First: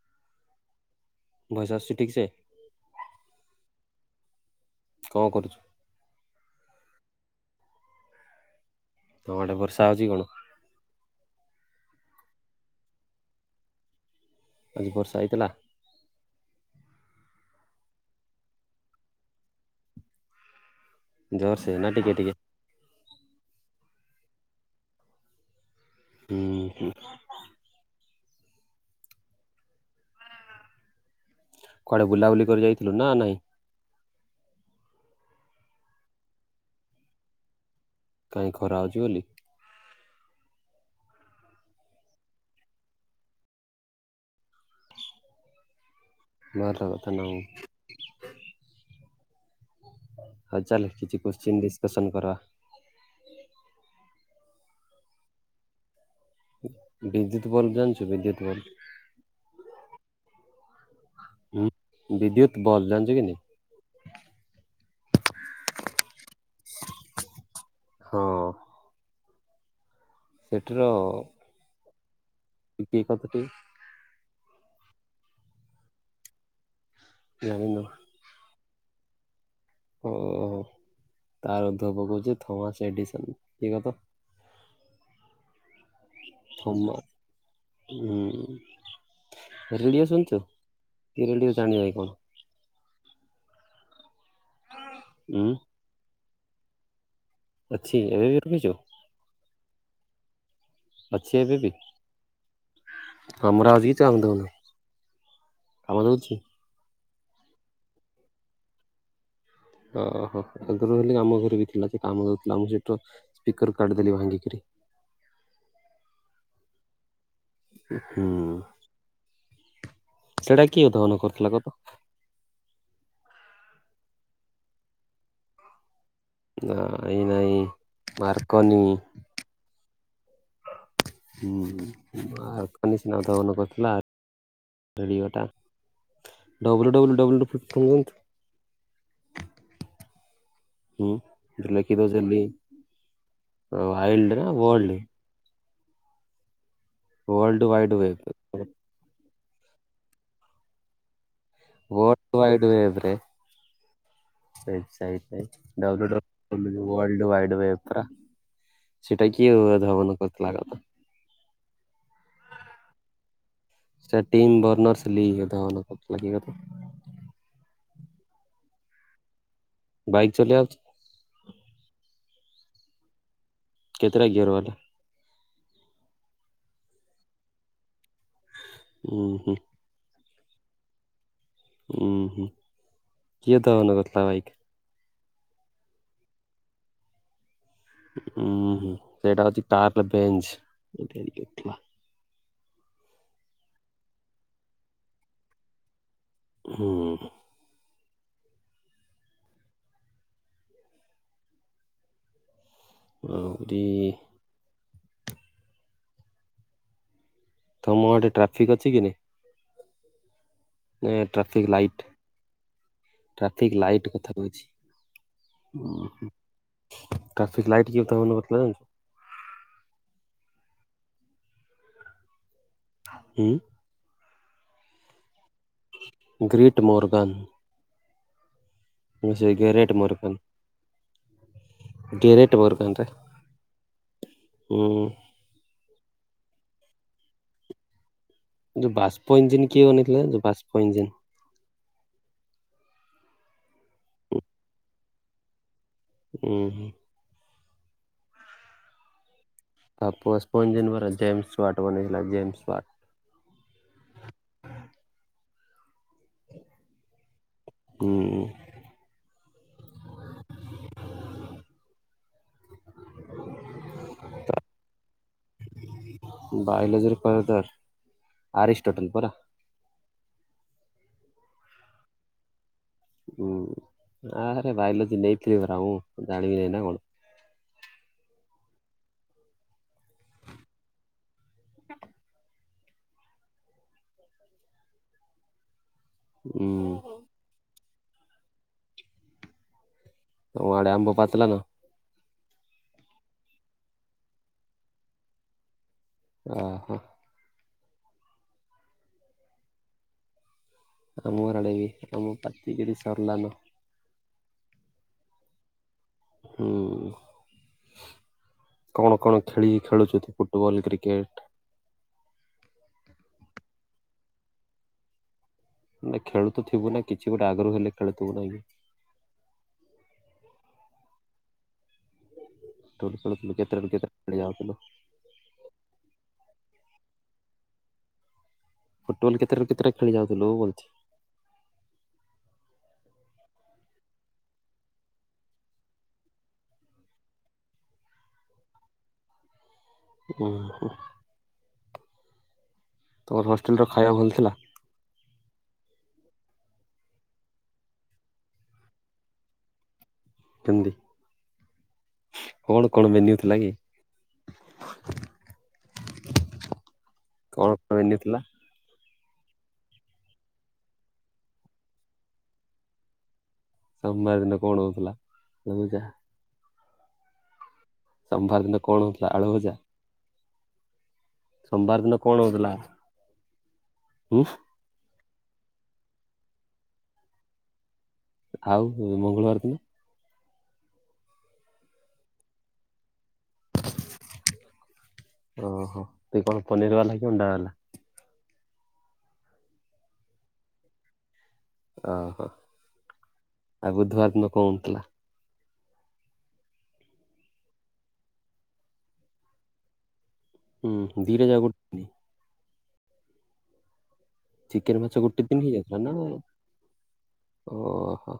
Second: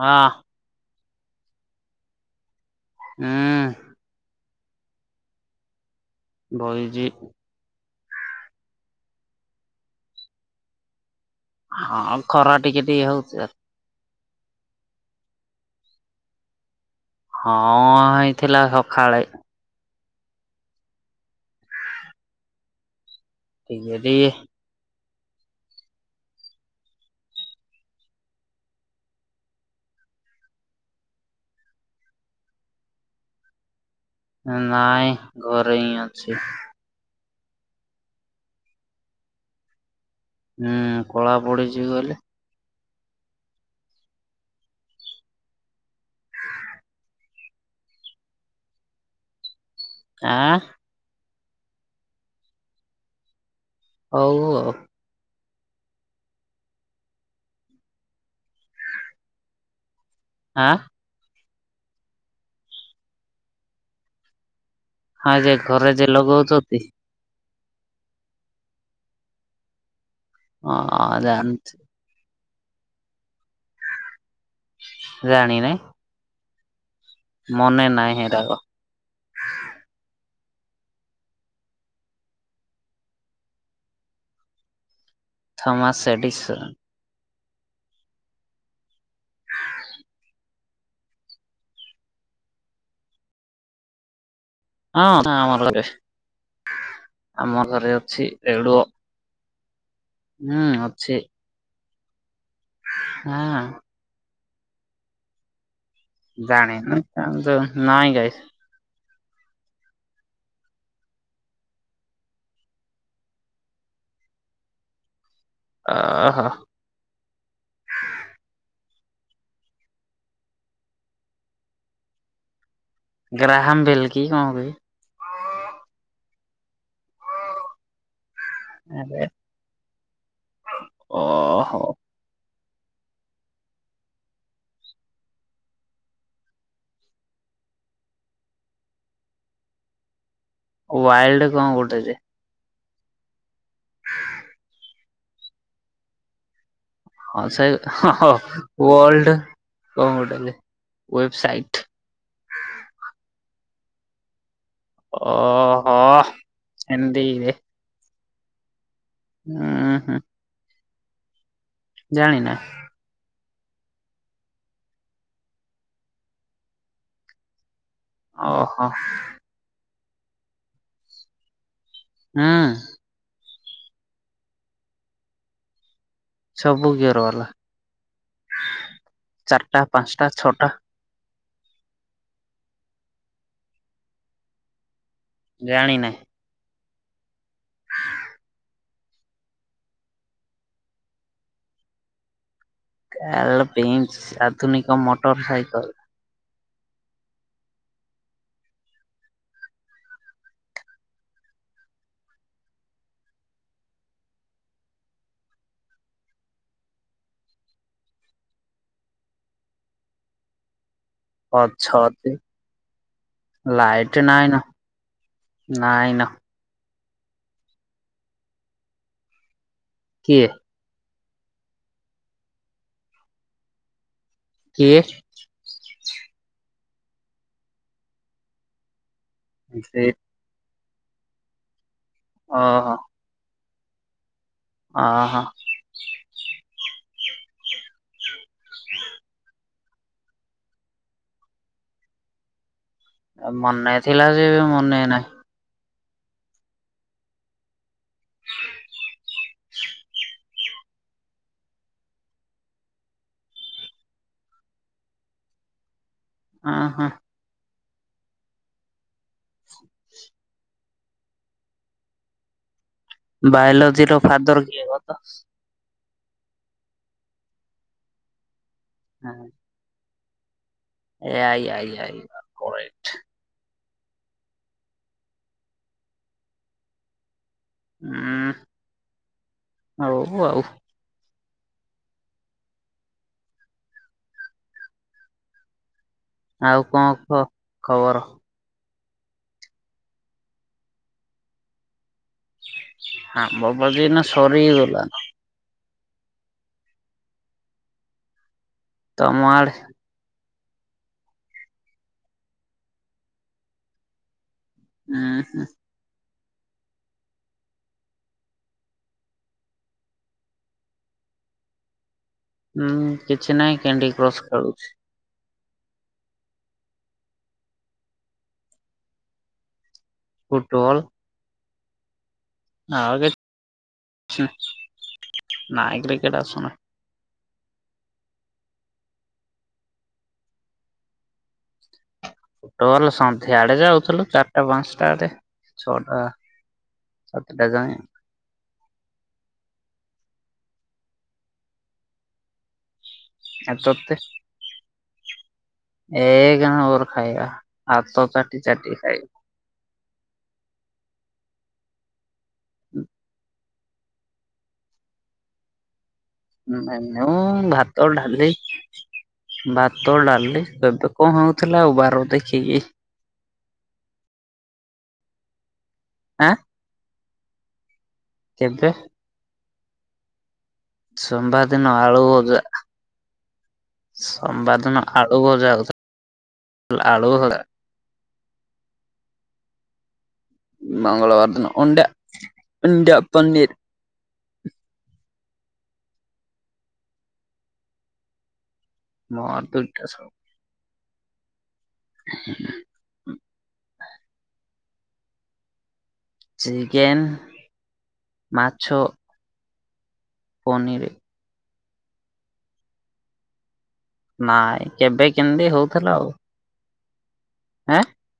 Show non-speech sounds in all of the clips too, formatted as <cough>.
ହଁ। ଭଏସ୍ ଆସୁଛି ଠିକସେ? ହୁଁ କଣ କରୁଚୁ? ବଇଚି। ତମ ଆଡେ ବର୍ଷା ହଉଛି କଣ? ହଁ ଖରା ଟିକେ ଟିକେ ହଉଚି ଆଉ। ଆଜି ବର୍ଷା ହେଇଥିଲା? ହଁ ହେଇଥିଲା ସକାଳେ। ଜୋର ସେ, ନା ଟିକେ ଟିକେ? ଟିକେ ଟିକେ। ହୁଁ ଉଁ ହୁଁ କୁଆଡେ ବୁଲାବୁଲି କରି ଯାଇଥିଲୁ? ନା ନାଇଁ? ନାଇଁ, ଘରେ ହିଁ ଅଛି। କାଇଁ ଖରା ହଉଚି ବୋଲି? ହୁଁ, କଳା ପଡିଯିବି ଗଲେ। ଭଲକଥା <unintelligible> ଆଁ ଆଉ ଚାଲ୍ <unintelligible> କୋଶ୍ଚିନ୍ ଡିସ୍କସନ୍ କରିବା। ହଉ ଆଉ। ବିଦ୍ୟୁତ୍ ବଲ ଜାଣିଚୁ, ବିଦ୍ୟୁତ୍ ବଲ? ଆଁ ହୁଁ, ବିଦ୍ୟୁତ ବଲ୍ ଜାଣିଛୁ କି ନାଇଁ? ହଁ ଯେ ଘରେ ଯେ ଲଗଉଚନ୍ତି? ହଁ। ହ ସେଠିର ଅ ଜାଣି <unintelligible> ଜାଣିିନ? ଜାଣିନ ମନେ ନାହିଁ ହେରକ୍। ଓ ହୋ। ତାର ଅଧ୍ୟ ପକହୁଛି ଥମାସ ଏଡିସନ <unintelligible> ଥମାସ୍ ସେଡ଼ିସନ୍ ଥମା ହୁଁ ଉ, ରେଡିଓ ଶୁଣିଛୁ, ଇଏ ରେଡିଓ ଜାଣିନେଇ କଣ? ହଁ ହ ହୁଁ ଆମ ଘରେ, ଆମ ଘରେ ଏବେ ଅଛି ବି ରଖିଛୁ? ରେଡୁଅ। ହୁଁ, ଅ ଅଛି ଏବେ ବି? <unintelligible> ହଁ <unintelligible> ଦଉନ, କାମ ଦଉଚି? ପାଣି <unintelligible> ନାଇଁ <unintelligible> ଓହୋ, ଆଗରୁ ହେ ଆମ ଘରେ ବି ଥିଲା, ସେ କାମ କରୁଥିଲା, ମୁଁ ସେଠିର ସ୍ପିକର କାଢିଦେଲି ଭାଙ୍ଗିକରି। ଓ ଓ ହ ହୁଁ, ସେଇଟା କିଏ ଉଦ୍ଭାବନ କରିଥିଲା କ ତ? ଗ୍ରାହାମ୍ ବେଲ କି, କଣ କ? ନାଇଁ ନାଇଁ ମାର୍କନି। ଆରେ ହୁଁ, ଓହୋ ମାର୍କୋନି ସିନା ଉଦ୍ଭାବନ କରିଥିଲା। ରେଡ଼ିଓଟା, ଡବ୍ଲ୍ୟୁ ଡବ୍ଲ୍ୟୁ ଡବ୍ଲୁ <unintelligible> ନିଅନ୍ତୁ। ହୁଁ, ୱାଇଲ୍ଡ କଣ ଗୋଟେ ଯେ ଲେଖିଦଉଚି ଏ ଲି, ଆଇଲିଡ଼ ନା ୱାଲଡ? ହଁ ୱାର୍ଲଡ ସେ ୱାଇଡ ୱେବ ୱଲଡ, କଣ <unintelligible> ୱେବସାଇଟ୍। ବୋଡୱାଇଡ଼େବ୍ରେ। ଡବ୍ଲୁ ଓହୋ ଡ଼ବ୍ଲୁ ଏମିତିରେ ୱଲଡୱାଇଡ ଆପ ପା। ସେଇଟା ଉଁ କିଏ ହୁଁ ଧବନ କରିଥିଲା କଥା। ଜାଣିନା। ସେ ଟିମ୍ ବର୍ନର୍ସ ଲିଗ ଲାଗି କଥା। ଓହୋ। ବାଇକ୍ ଚଲେଇ ଆଉ ହୁଁ। କେତେଟା ଗିୟର ଵାଲା। ସବୁ ଗୀୟର ବାଲା। ଉଁ ହୁଁ। ଚାରିଟା ପାଞ୍ଚଟା ଛଅଟା। ଉଁ ହୁଁ କିଏ ଦହନ କରିଥିଲା ଭାଇକି? ଜାଣି ନାହିଁ। ଉଁ ହୁଁ ସେଇଟା ହଉଛି କାର ବେଞ୍ଚ କାରପିଞ୍ଚ ଆଧୁନିକ ମୋଟର ସାଇକେଲ। ହୁଁ। ଆହୁରି। ତମ ଆଡେ ଟ୍ରାଫିକ୍ ଅଛି କି ନାହିଁ। ଟ୍ରାଫିକ୍ ଲାଇଟ୍ ଅଛତି ଟ୍ରାଫିକ୍ ଲାଇଟ୍ ଲାଇଟ କଥା ନାଇଁ କହୁଛି। ନା। ନାଇଁ ନା। ଟ୍ରାଫିକ ଲାଇଟ କିଏ ତମେ ଲଗେଇଥିଲ ଯାଇକି। କିଏ। ଉଁ। କିଏ? ଗ୍ରିଟ ମର୍ଗନ୍। ଗ୍ୟାରେଟ କିଏ ଓହୋ ବର୍ଗନ। ଆ ହଁ। ଯୋଉ ବାଷ୍ପ ଇଞ୍ଜିିନ କିଏ ବାନେଇଥିଲା ଜାଣିଛ ବାଷ୍ପ ଇଞ୍ଜିିନ ଆ ମନେ ଥିଲା ଯେ ମନେ ନାହିଁ। ଉଁ ହୁଁ। ତା ପୁଅ ସ୍ପିନର ଜେମ୍ ୱାଟ ବନେଇଥିଲା ଜେମ୍ ୱାଟ। ଉଁ ହୁଁ। ହୁଁ। ବାୟୋଲୋଜିର ଫାଦର କିଏ କହ ତ? ବାୟୋଲୋଜିର ଫାଦର ଆରିଷ୍ଟ ଟଟଲ ପରା। ଏଆଇ ଆଇ ଆଇ କରେକ୍ଟ ହୁଁ ଆରେ ବାୟୋଲୋଜି ନେଇଥିଲିି ପରା ମୁଁ ଜାଣିବି ନାଇଁ ନା କଣ। ହୁଁ ହଉ ଆଉ। <unintelligible> ଆଉ କଣ କହ ଖବର। ତମ ଆଡେ ଆମ୍ବ ପାଚଲା ନା। ଆମ୍ବ ବଗି ନା ସରିଗଲା। ଓହୋ। ତମ ଆଡେ। ଆମର ଆଡ଼େ ବି <unintelligible> ସରିଲାନ। <unintelligible> ହୁଁ। କଣ କଣ ଖେଳି ଖେଳୁଛନ୍ତି ଫୁଟବଲ୍ କ୍ରିକେଟ୍? ହୁଁ କିଛି ନାହିଁ କ୍ୟାଣ୍ଡି କ୍ରସ୍ ଖାଳୁଛି। ନାଁ ଖେଳୁଥ ଥିବୁ ନାଁ କିଛି ଗୋଟେ ଆଗରୁ ହେଲେ ଖେଳୁଥିବୁ ନାହିଁକି? ଫୁଟୁବଲ୍। ଟୁବଲ୍ ଖେଳୁଥିଲୁ କେତେଟାରୁ କେତେଟା ହାଡ଼େ କିଛି ଯାଉଥିଲୁ? ନାଇଁ କ୍ରିକେଟ୍ ଆସୁନ। ଫୁଟବଲ୍ କେତେଟାରୁ କେତେଟା ଖେଳି ଯାଉଥିଲୁ ବୁହୁଛି? ଟବଲ୍ ସନ୍ଧ୍ୟାଆଡ଼େ ଯାଉଥିଲୁ ଚାରିଟା ପାଞ୍ଚଟ ଟାରେ ଛଅଟା ସାତଟା ଯାଏଁ। ଉଁ ହୁଁ। ତମ ଆଉ ହଷ୍ଟେଲ୍ ର ଖାଇବା ତତେ ଭଲ ଥିଲା? ଏକ ନମ୍ବର ଖାଇବା ହାତ ଚାଟି ଚାଟି ଖାଇବ। କେମିତି କଣ କଣ ମେନ୍ୟୁ ଥିଲା କି? <inaudible> ମେନ୍ୟୁ କଣ କଣ ଭାତ ମେନ୍ୟୁ ଥିଲା? ଢାଲି। ଭାତ ଡାଲି ଏବେ କଣ ହଉଥିଲା ଆଉ ବାର ଦେଖିକି। ସୋମବାର ଦିନ କଣ ହଉଥିଲା <unintelligible> ଆଁ? ସୋମବାର ଦିନ କେବେ କଣ ହେଉଥିଲା ଆଳୁଭଜା? ସୋମବାର ଦିନ ଆଳୁ କଣ ଭଜା ହଉଥିଲା ଉଁ ସୋମବାର ଦିନ। ଆଳୁ ଭଜା <unintelligible> ଆଳୁ ଭଜା। ଆଉ ମଙ୍ଗଳବାର ଦିନ? ମଙ୍ଗଳବାର ଦିନ ଅଣ୍ଡା ଅଣ୍ଡା ପନୀର୍। ଓହୋ ତୁ କଣ ପନିର୍ ବାଲା କି ଅଣ୍ଡା ବାଲା? ମର ଦୁଇଟା ସ ଓହୋ ଆଉ ବୁଧବାର ଦିନ କଣ ହଉଥିଲା? ଚିକେନ୍ ମାଛ। ଉଁ ପନିର ହୁଁ ଦିଇଟା ଯାକ କରୁ ନ୍ତି। ନାଇଁ ଚିକେନ୍ ମାଛ କେବେ ଗୋଟେ ଦିନ କେମିତି ହେଇଯାଇଥିଲା ହଉଥିଲା ନା ଆଉ ଆଁ ଓହୋ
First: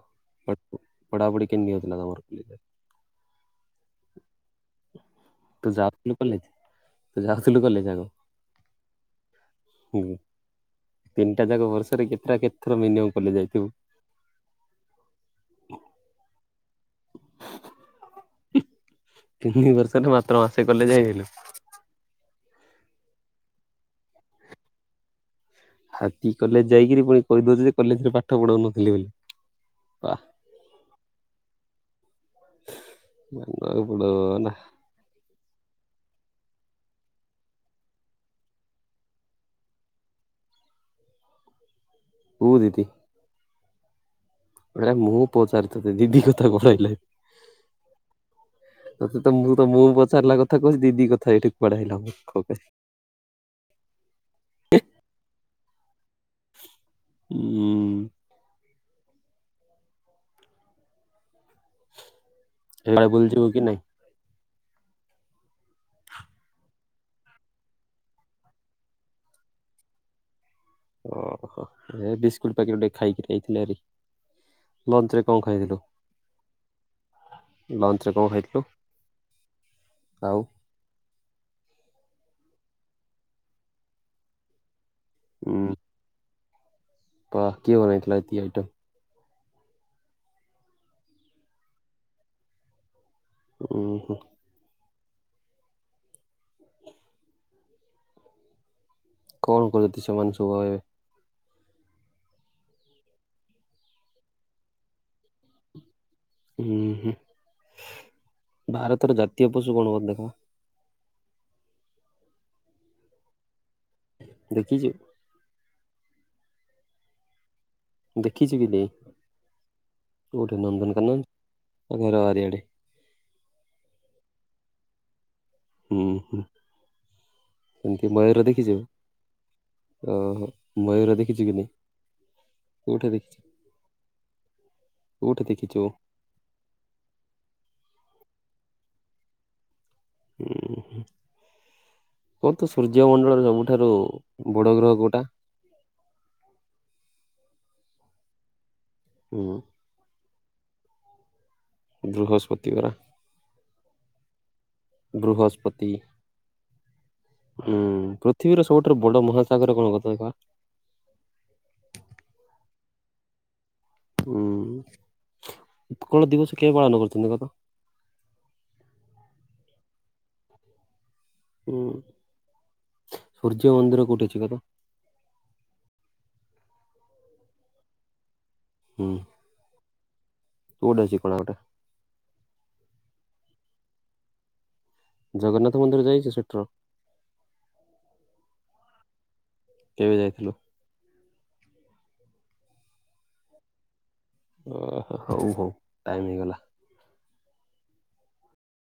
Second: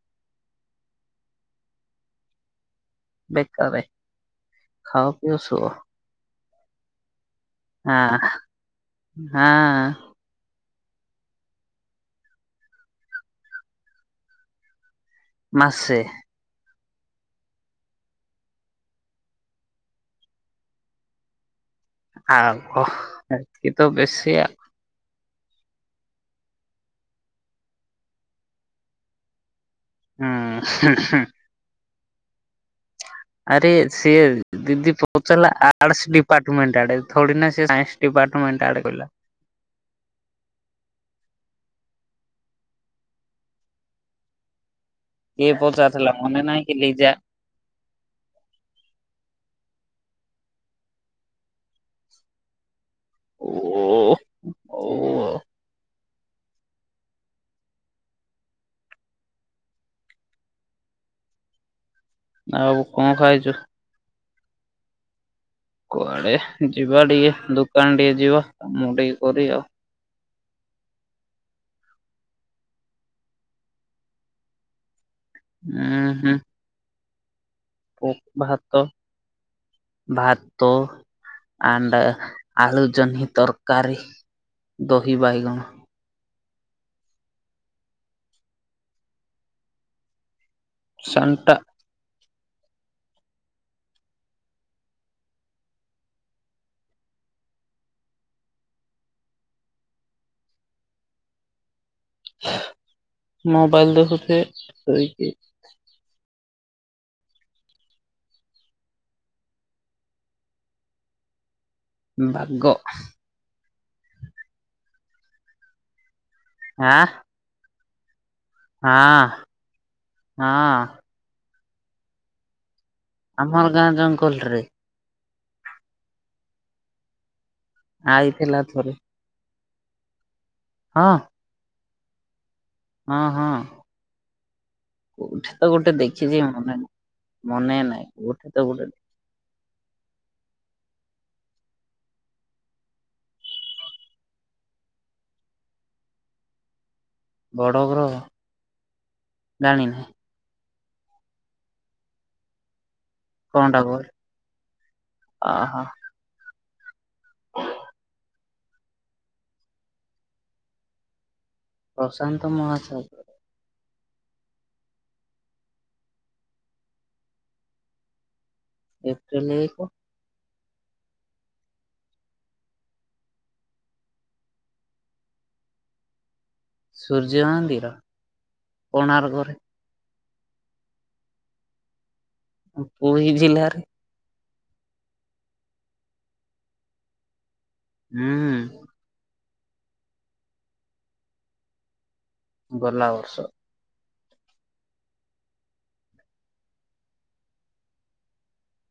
<unintelligible> ବେକାରରେ ଖାଅ ପିଅ ଶୁଅ। କଲେଜ୍ ତ ଯାଉଥିଲୁ କଲେଜ ଆଗ ହଁ ହଁ ହୁ। ତିନିଟା ଯାକ ଭରଷା ରେ କେତେଟା କେତେଥର ମିନିମମ୍ କଲେଜ୍ ଯାଇଥିବୁ? ମାସେ। <unintelligible> ମାତ୍ର ମାସେ କଲେଜ ହେଇଗଲୁ। ଆଉ କ ଏଠି ତ ବେଶୀ ଆ ହାତୀ କଲେଜ ଯାଇକିରି ପୁଣି କହିଦଉଛି ଯେ କଲେଜ ରେ ପାଠ ପଢ଼ଉନଥିଲେ ବୋଲି। ବା ହୁଁ <unintelligible> ଆରେ ମାନିବାକୁ ପଡିବ ସିଏ ନା ଦିଦି ପ ପଚାରିଲା ଆର୍ଟସ ଡିପାର୍ଟମେଣ୍ଟ ଆଡ଼େ ଥୋଡ଼ି ନାଁ ସେ ସାଇନ୍ସ ଡିପାର୍ଟମେଣ୍ଟ ଆଡ଼େ କହିଲା। କୁହ ଦିଦି ଏଡ଼ା ମୁଁ କିଏ ପଚାରିଥିଲି ପଚାରିଥିଲା ଦିଦି ମନେ କଥା ନାହିଁ କି କଳେଇଲେ। ଲିଜା ତତେ ତ ମୁଁ ତ ମୁଁ ପଚାରିଲା କଥା କହୁଛିି ଦିଦି କଥା ଏଇଠି କୁଆଡେ ଆଇଲା କ ଏବେ। ଓ ଓଉ। ଉଁ। ଆଉ କଣ ଏଇପାଳି ବୁଲଯିବ ଖାଇଛୁ? କି ନାଇଁ? କୁଆଡେ ଯିବା ଟିକେ ଦୋକାନ ଟିକେ ଯିବା ମୁଁ ଟିକେ କରି ଆଉ। ଓହୋ ବିସ୍କୁଟ ପକିଟ ଟିକେ ଖାଇକି ଯାଇଥିଲେ ହରି ଲଞ୍ଚରେ ଉଁ ହୁଁ। ଲଞ୍ଚ ରେ ଓପ୍ କଣ ଖାଇଥିଲୁ ଭାତ ଆଉ ଭାତ୍ ତ ଆଣ୍ଡ ଆଳୁ ଜହ୍ନୀ ତରକାରୀ ଦହି ବାଇଗଣ। ପା କିଏ ବନେଇଥିଲା ଏତି ଆଇଟମ୍? ସଣ୍ଟା। ଉଁ ହୁଁ। କଣ କରଦି ସେ ମାନେ ସବୁ ଏବେ? ମୋବାଇଲ ଦେଖୁଥିବେ ସୋଇକି ଉଁ ହୁଁ ଭାରତର ଜାତୀୟ ପଶୁ କଣ ହବ ଦେଖ? ବାଗ। ଦେଖିଚୁ? ହାଆଁ। ଦେଖିଛି ବି ନେଇ କୋଠି ହଁ ନନ୍ଦନ କାନନ ନା ଘର ବାରିଆଡେ? ଆମର ଗାଁ ଜଙ୍ଗଲ ରେ। ଉଁ ହୁଁ ସେମିତି ମୟୂର ଆଇଥିଲା ଦେଖିଚୁ? ଥରେ ଓହୋ ହଁ ମୟୂର ଦେଖିଚୁ କି ନାଇଁ? କୋଉଠି ହଁ ଦେଖିଛୁ ହଁ କୋଉଠି କୋଠେ ତ ଦେଖିଛୁ ଉଁ ଗୋଟେ ଦେ ଖିଥିବି ମନେ ନାହିଁ ମନେ ନାହିଁ କୋଟେ ତ ଗୋଟେ ଉଁ। କହ ତ ସୂର୍ଯ୍ୟ ମଣ୍ଡଳରେ ସବୁଠାରୁ ବଡ ଗ୍ରହ କୋଟା? ବଡ଼ ଗ୍ରହ? ହୁଁ। ଜାଣିନି। ବୃହସ୍ପତିି ପରା କଣଟା କୁହେ ଅହୋ ବୃହସ୍ପତି। ହୁଁ ପୃଥିବୀର ସବୁଠାରୁ ବଡ ମହାସାଗର କଣ କଥଇବା? ପ୍ରଶାନ୍ତ ମହାସାଗର। ଉଁ ଉତ୍କଳ ଦିବସ କେବେ ପାଳନ କରିଛନ୍ତି କତ? ଏପ୍ରେଲ ଏକ। ଉଁ ସୂର୍ଯ୍ୟ ମନ୍ଦିର କୋଠି ଅଛି କତ? ସୂର୍ଯ୍ୟ ମନ୍ଦିର କୋଣାର୍କରେ। କୋଠେ ଅଛି କୋଣାର୍କ ଟା? ପୁରୀ ଜିଲ୍ଲାରେ। ଜଗନ୍ନାଥ ମନ୍ଦିର ଯାଇଚ ସେଠାର? ହୁଁ। କେବେ ଯାଇଥିଲ? ଗଲା ବର୍ଷ। ଓ ହଉ ହଉ ଟାଇମ ହେଇଗଲା।